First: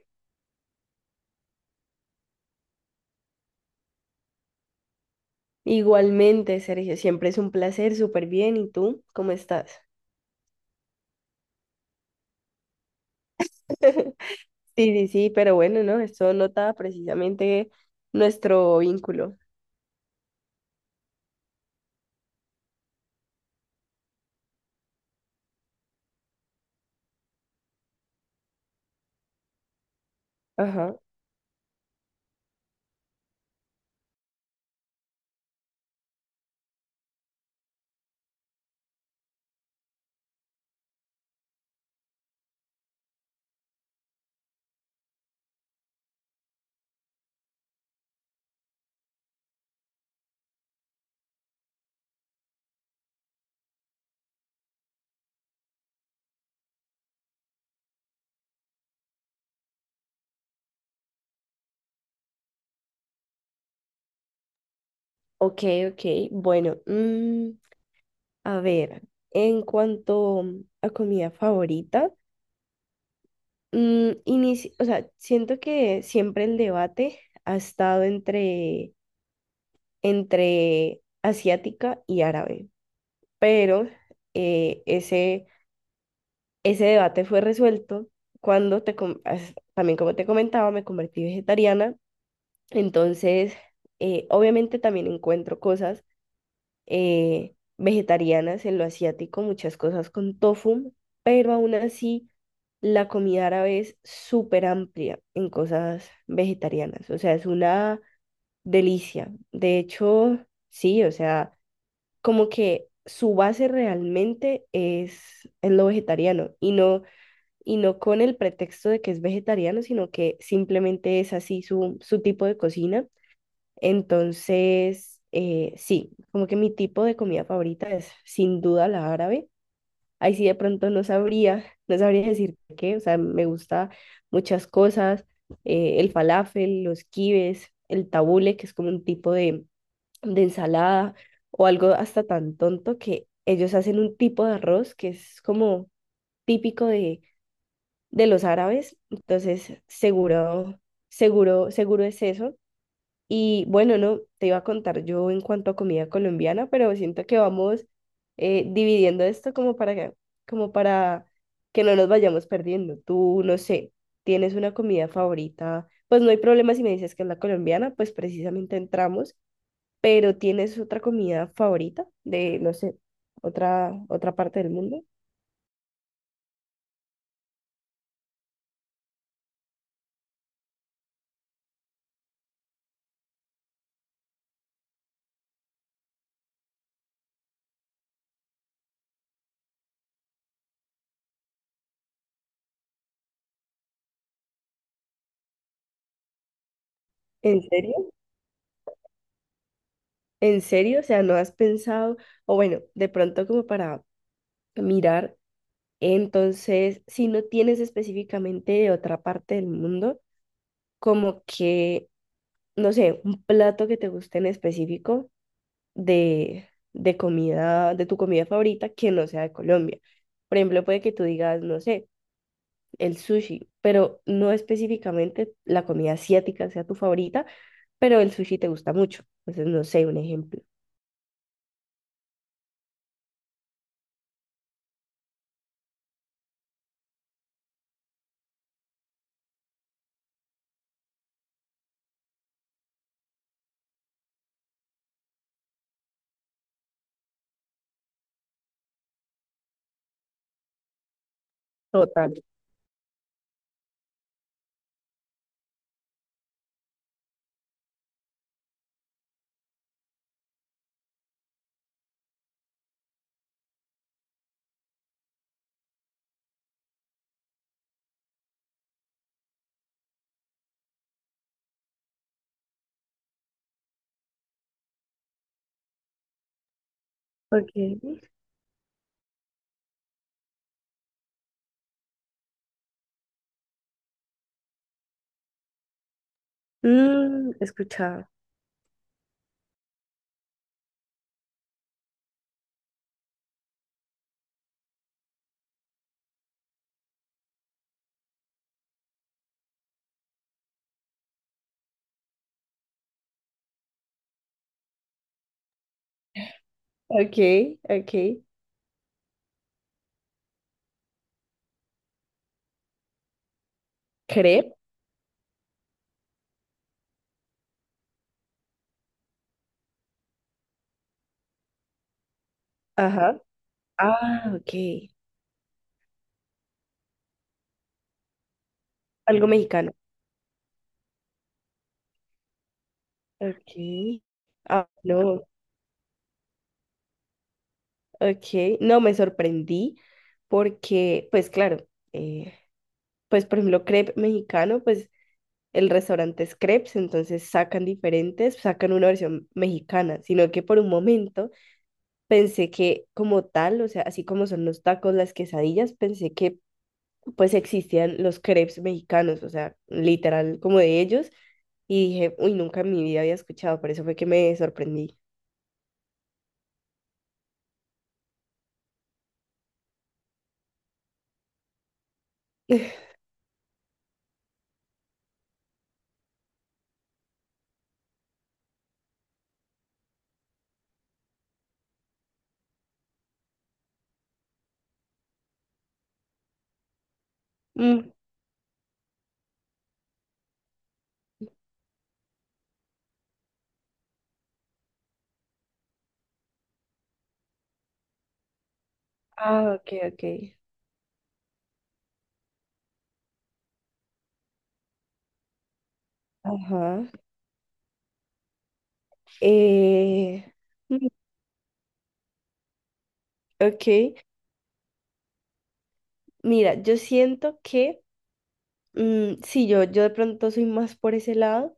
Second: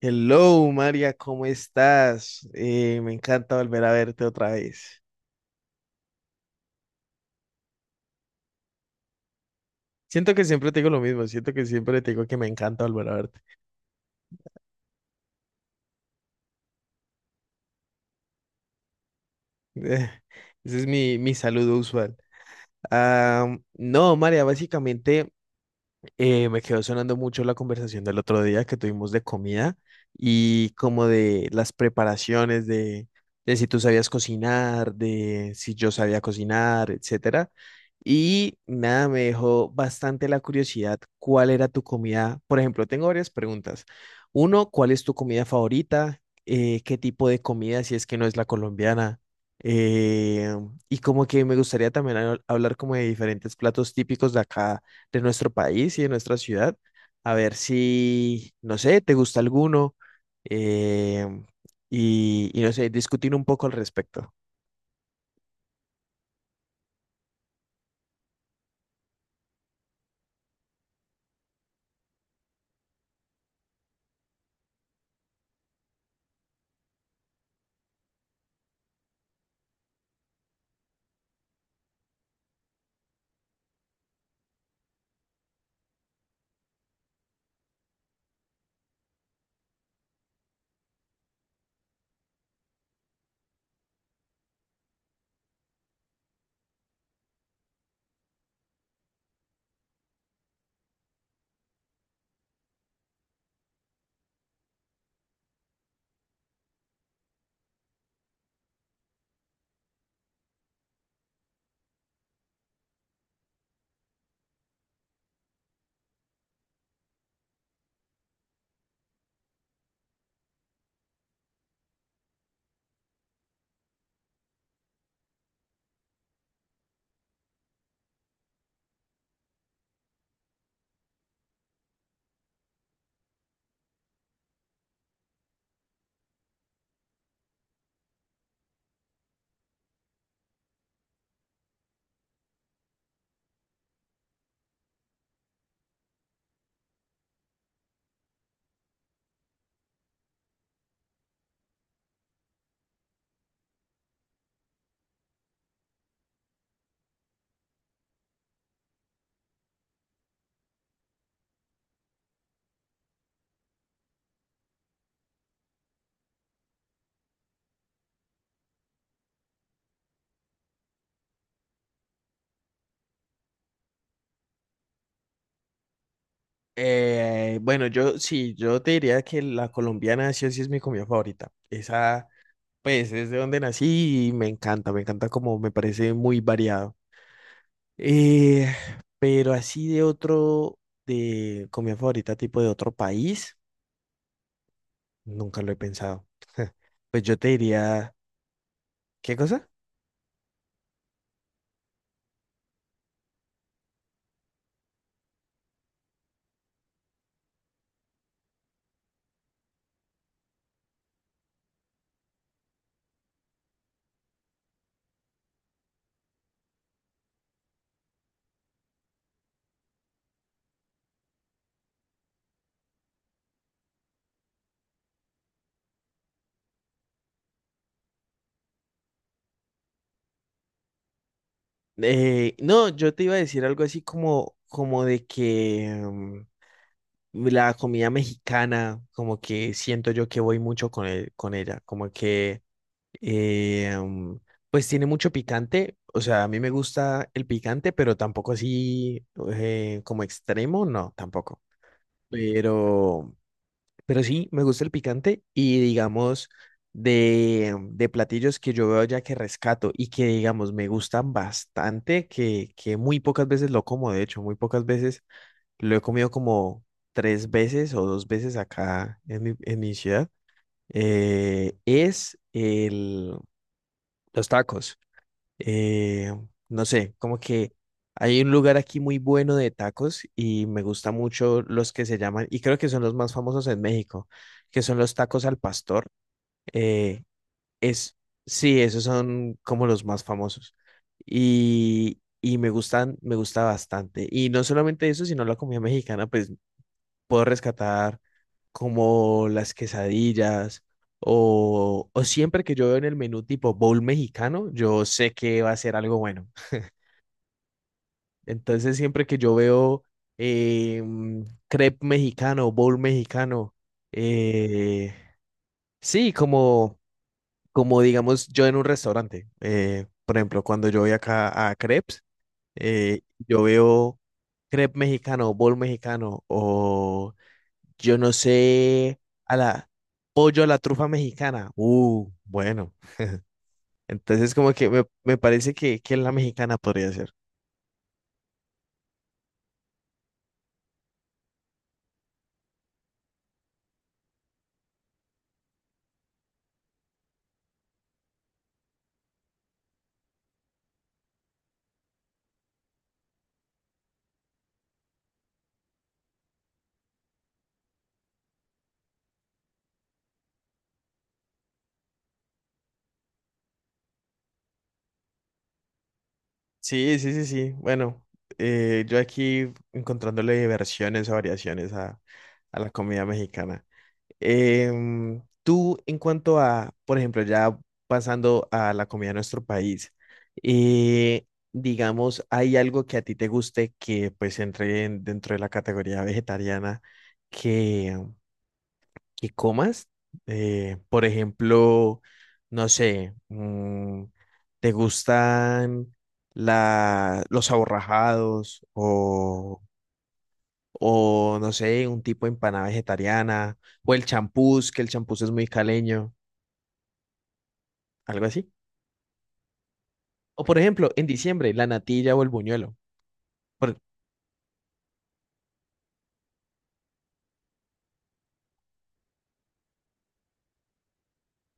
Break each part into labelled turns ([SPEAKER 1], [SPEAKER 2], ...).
[SPEAKER 1] Hello, María, ¿cómo estás? Me encanta volver a verte otra vez.
[SPEAKER 2] Igualmente, Sergio, siempre es un placer, súper bien. ¿Y tú? ¿Cómo estás?
[SPEAKER 1] Siento que siempre te digo lo mismo, siento que siempre te digo que me encanta volver a verte.
[SPEAKER 2] Sí, sí, sí, pero bueno, ¿no? Esto nota precisamente nuestro vínculo.
[SPEAKER 1] Ese es mi saludo usual. Ah, no, María, básicamente me quedó sonando mucho la conversación del otro día que tuvimos de comida y
[SPEAKER 2] Ajá,
[SPEAKER 1] como de las de si tú sabías cocinar, de si yo sabía cocinar, etcétera. Y nada, me dejó bastante la curiosidad cuál era tu comida. Por ejemplo, tengo varias preguntas. Uno, ¿cuál es tu comida favorita? ¿Qué tipo de comida si es que no es la colombiana? Eh, y como que me gustaría también hablar como de diferentes platos típicos de acá, de nuestro país y de nuestra ciudad. A ver si, no sé, te gusta alguno, eh, y, no sé, discutir un poco al respecto.
[SPEAKER 2] ok, ok. Bueno, a ver, en cuanto a comida favorita, o sea, siento que siempre el debate ha estado entre asiática y árabe, pero eh, ese Ese debate fue resuelto cuando también como te comentaba, me convertí vegetariana. Entonces, obviamente también encuentro cosas vegetarianas en lo asiático, muchas cosas con tofu, pero aún así la comida árabe es súper amplia en cosas vegetarianas. O sea, es una delicia. De hecho, sí, o sea, como que su base realmente es lo vegetariano y no con el pretexto de que es vegetariano, sino que simplemente es así su tipo de cocina. Entonces, sí, como que mi tipo de comida favorita es sin duda la árabe. Ahí sí de pronto no sabría, no sabría decir qué, o sea, me gusta muchas cosas, el falafel, los kibes, el tabule, que es como un tipo de ensalada, o algo hasta tan tonto que ellos hacen un tipo de arroz que es como típico de los árabes, entonces seguro, seguro, seguro es eso. Y bueno, no, te iba a contar yo en cuanto a comida colombiana, pero siento que vamos dividiendo esto como para que no nos vayamos perdiendo. Tú, no sé, tienes una comida favorita, pues no hay problema si me dices que es la colombiana, pues precisamente entramos, pero tienes otra comida favorita de, no sé, otra parte del mundo.
[SPEAKER 1] Bueno, yo sí, yo te diría que la colombiana sí o sí es mi comida favorita. Esa, pues, es de donde nací y me encanta, me encanta, como me parece muy variado. Eh, pero así de de comida favorita tipo de otro país, nunca lo he pensado. Pues yo te
[SPEAKER 2] ¿En serio?
[SPEAKER 1] diría, ¿qué cosa?
[SPEAKER 2] ¿En serio? O sea, ¿no has pensado? O bueno, de pronto como para mirar, entonces, si no tienes específicamente de otra parte del mundo, como que, no sé, un plato que te guste en específico de, de comida, de tu comida favorita que no sea de Colombia. Por ejemplo, puede que tú digas, no sé, el sushi, pero no específicamente la comida asiática sea tu favorita, pero el sushi te gusta mucho. Entonces, no sé, un ejemplo.
[SPEAKER 1] No, yo te iba a decir algo así como, como de que la comida mexicana, como que siento yo que voy mucho con ella, como que eh, mm, pues tiene mucho picante, o sea, a mí me gusta el picante, pero tampoco así, como extremo, no, tampoco.
[SPEAKER 2] Total.
[SPEAKER 1] Pero Pero sí, me gusta el picante y digamos de platillos que yo veo ya que rescato y que digamos me gustan bastante, que muy pocas veces lo como, de hecho, muy pocas veces lo he comido como tres veces o dos veces acá en en mi ciudad, eh, es el, los tacos. Eh, no sé, como
[SPEAKER 2] Ok.
[SPEAKER 1] que hay un lugar aquí muy bueno de tacos y me gusta mucho los que se llaman, y creo que son los más famosos en México, que son los tacos al pastor. Eh,
[SPEAKER 2] He
[SPEAKER 1] es,
[SPEAKER 2] escuchado.
[SPEAKER 1] sí, esos son como los más famosos. Y, me gustan, me gusta bastante. Y no solamente eso, sino la comida mexicana, pues puedo rescatar como las quesadillas. O siempre que yo veo en el menú tipo bowl mexicano, yo sé que va a ser algo bueno.
[SPEAKER 2] Ok, ok.
[SPEAKER 1] Entonces, siempre que yo veo eh, mm, crepe mexicano, bowl mexicano,
[SPEAKER 2] Crepe.
[SPEAKER 1] eh, sí, como, como digamos yo en un restaurante, por ejemplo, cuando yo voy acá a crepes, eh,
[SPEAKER 2] Ajá.
[SPEAKER 1] yo veo
[SPEAKER 2] Ah, ok.
[SPEAKER 1] crepe mexicano, bowl mexicano, o yo no sé,
[SPEAKER 2] Algo
[SPEAKER 1] a la
[SPEAKER 2] mexicano.
[SPEAKER 1] pollo a la trufa mexicana. Bueno.
[SPEAKER 2] Ok.
[SPEAKER 1] Entonces, como
[SPEAKER 2] Ah,
[SPEAKER 1] que me
[SPEAKER 2] no.
[SPEAKER 1] parece que, la mexicana podría ser.
[SPEAKER 2] Ok. No, me sorprendí porque, pues claro, eh, pues por ejemplo, crepe mexicano, pues el restaurante es crepes, entonces sacan diferentes, sacan una versión mexicana, sino que por un momento pensé que como tal, o sea, así como son los tacos, las quesadillas, pensé que pues existían los crepes mexicanos, o sea, literal como de ellos, y dije, uy, nunca en mi vida había escuchado, por eso fue que me sorprendí.
[SPEAKER 1] Sí, sí, sí, sí. Bueno, yo aquí encontrándole versiones o variaciones a la comida mexicana. Tú, en cuanto a, por ejemplo, ya pasando a la comida de nuestro país, eh, digamos, ¿hay algo que a ti te guste que pues dentro de la categoría vegetariana
[SPEAKER 2] Mm,
[SPEAKER 1] que comas? Por ejemplo, no sé, ¿te gustan los aborrajados
[SPEAKER 2] ah, ok, ok.
[SPEAKER 1] o, no sé, un tipo de empanada vegetariana o el champús, que el champús es muy caleño,
[SPEAKER 2] Ajá.
[SPEAKER 1] algo así?
[SPEAKER 2] Eh,
[SPEAKER 1] O por
[SPEAKER 2] mm,
[SPEAKER 1] ejemplo, en diciembre, la natilla o el buñuelo. Por-
[SPEAKER 2] ok. Mira, yo siento que, sí, yo de pronto soy más por ese lado,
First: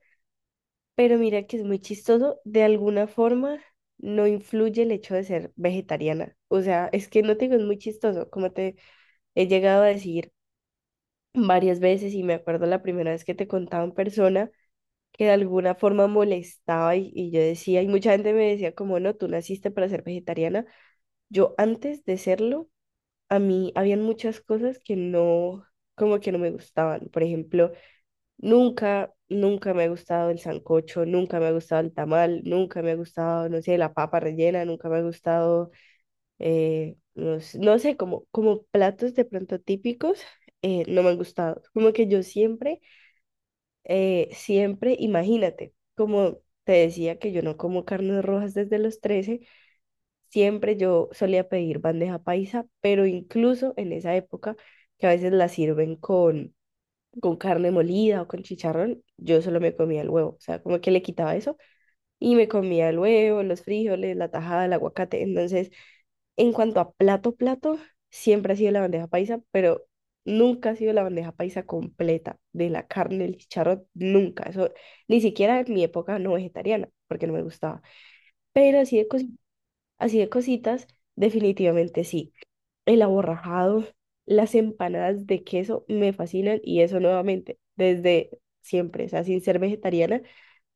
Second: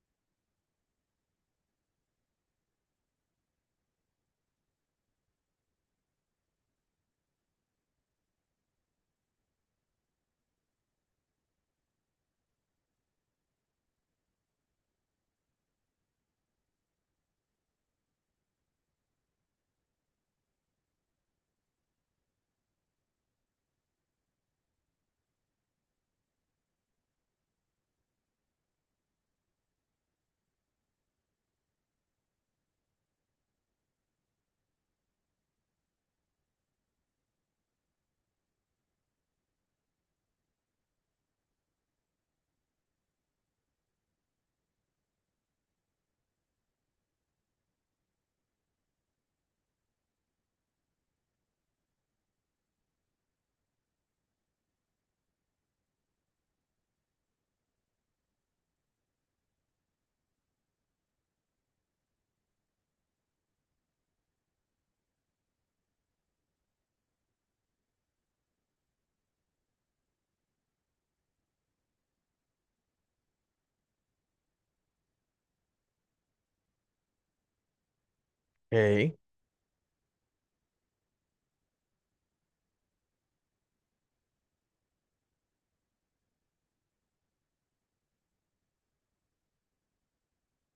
[SPEAKER 2] pero mira que es muy chistoso, de alguna forma no influye el hecho de ser vegetariana. O sea, es que no te digo, es muy chistoso, como te he llegado a decir varias veces y me acuerdo la primera vez que te contaba en persona que de alguna forma molestaba y yo decía, y mucha gente me decía como, no, tú naciste para ser vegetariana. Yo antes de serlo, a mí habían muchas cosas que no, como que no me gustaban. Por ejemplo, nunca, nunca me ha gustado el sancocho, nunca me ha gustado el tamal, nunca me ha gustado, no sé, la papa rellena, nunca me ha gustado, no, no sé, como, platos de pronto típicos, no me han gustado. Como que yo siempre siempre, imagínate, como te decía que yo no como carnes rojas desde los 13 siempre yo solía pedir bandeja paisa, pero incluso en esa época que a veces la sirven con carne molida o con chicharrón, yo solo me comía el huevo, o sea, como que le quitaba eso y me comía el huevo, los frijoles, la tajada, el aguacate. Entonces, en cuanto a plato, plato, siempre ha sido la bandeja paisa, pero nunca ha sido la bandeja paisa completa de la carne, el chicharrón, nunca. Eso ni siquiera en mi época no vegetariana, porque no me gustaba. Pero así de,
[SPEAKER 1] Ok.
[SPEAKER 2] así de cositas, definitivamente sí. El aborrajado, las empanadas de queso me fascinan y eso nuevamente, desde siempre, o sea, sin ser vegetariana,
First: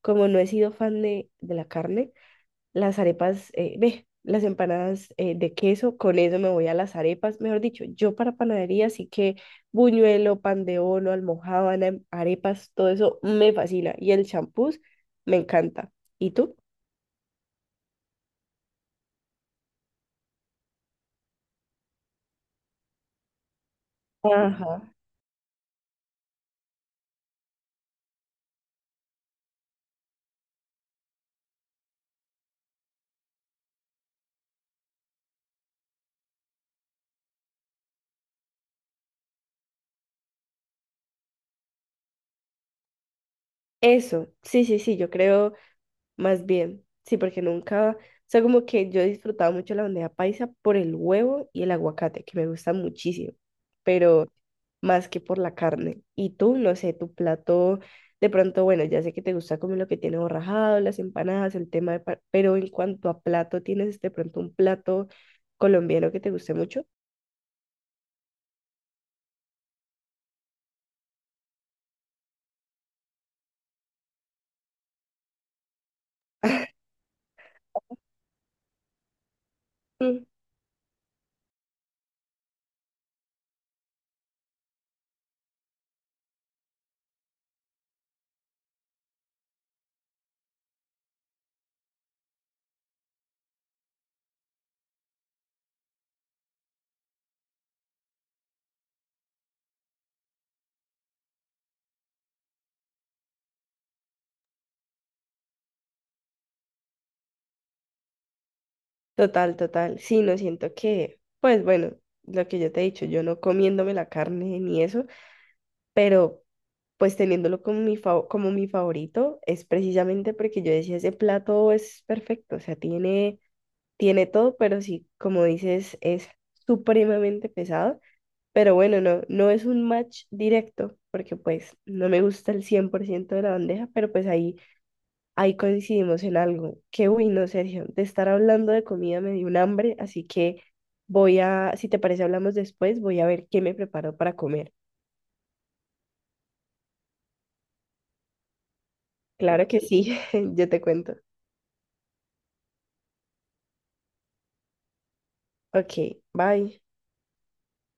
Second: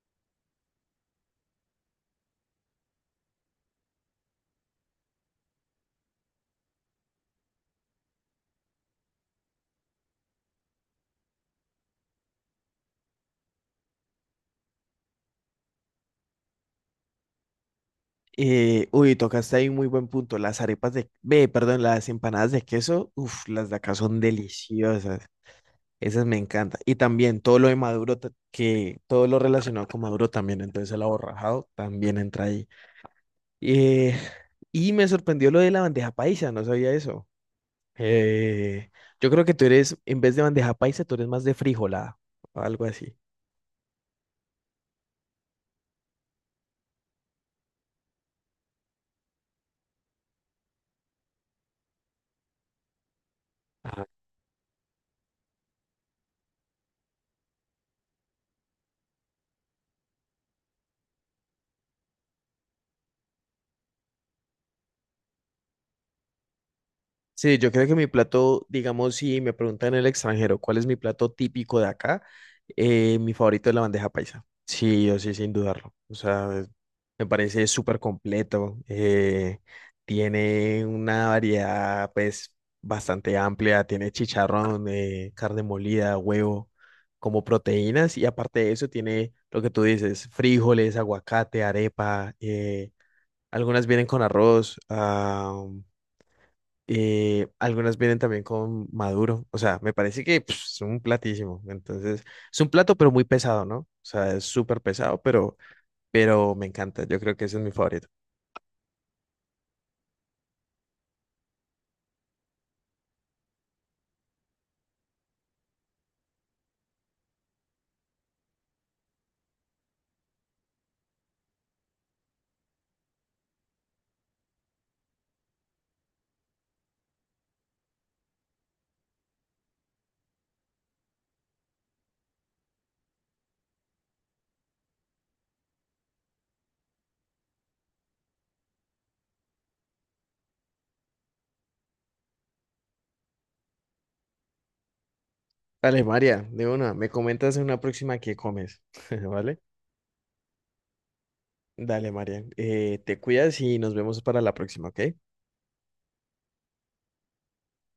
[SPEAKER 2] como no he sido fan de la carne las arepas, ve, las empanadas de queso, con eso me voy a las arepas. Mejor dicho, yo para panadería sí que buñuelo, pan de bono, almojábana, arepas, todo eso me fascina. Y el champús me encanta. ¿Y tú?
[SPEAKER 1] Uy, tocaste ahí un muy buen punto. Las arepas de, ve, perdón, Las empanadas de queso, uff, las de acá son
[SPEAKER 2] Ajá.
[SPEAKER 1] deliciosas. Esas me encanta. Y también todo lo de que todo lo relacionado con Maduro también, entonces el aborrajado también entra ahí. Eh, y me sorprendió lo de la bandeja paisa, no sabía eso. Eh, yo creo que tú eres, en vez de bandeja paisa, tú eres más de frijolada o algo así.
[SPEAKER 2] Eso, sí, sí, sí, yo creo. Más bien, sí, porque nunca, o sea, como que yo he disfrutado mucho la bandeja paisa por el huevo y el aguacate, que me gusta muchísimo, pero más que por la carne. Y tú, no sé, tu plato, de pronto, bueno, ya sé que te gusta comer lo que tiene borrajado, las empanadas, el tema de, pero en cuanto a plato, ¿tienes de pronto un plato colombiano que te guste mucho?
[SPEAKER 1] Sí, yo creo que mi plato, digamos, si me preguntan en el extranjero cuál es mi plato típico de acá, mi favorito es la bandeja paisa. Sí, yo sí, sin dudarlo. O sea, me parece súper completo.
[SPEAKER 2] Mm.
[SPEAKER 1] Tiene una variedad, pues, bastante amplia. Tiene chicharrón, carne molida, huevo, como proteínas. Y aparte de eso, tiene lo que tú dices, frijoles, aguacate, arepa. Algunas vienen con arroz. Algunas vienen también con maduro, o sea, me parece que pf, es un platísimo, entonces es un plato pero muy pesado, ¿no? O sea, es súper pesado, pero, me encanta, yo creo que ese es mi favorito.
[SPEAKER 2] Total, total. Sí, no siento que, pues bueno, lo que yo te he dicho, yo no comiéndome la carne ni eso pero pues teniéndolo como mi, como mi favorito es precisamente porque yo decía, ese plato es perfecto, o sea, tiene, todo, pero sí, como dices, es supremamente pesado, pero bueno, no, no es un match directo, porque pues no me gusta el 100% de la bandeja, pero pues ahí, coincidimos en algo, que uy, no, Sergio, de estar hablando de comida me dio un hambre, así que voy a, si te parece, hablamos después, voy a ver qué me preparo para comer.
[SPEAKER 1] Dale, María, de una, me comentas en una próxima qué comes, ¿vale?
[SPEAKER 2] Claro que sí, yo te cuento.
[SPEAKER 1] Dale, María, te cuidas y nos vemos para la próxima, ¿ok?
[SPEAKER 2] Ok, bye.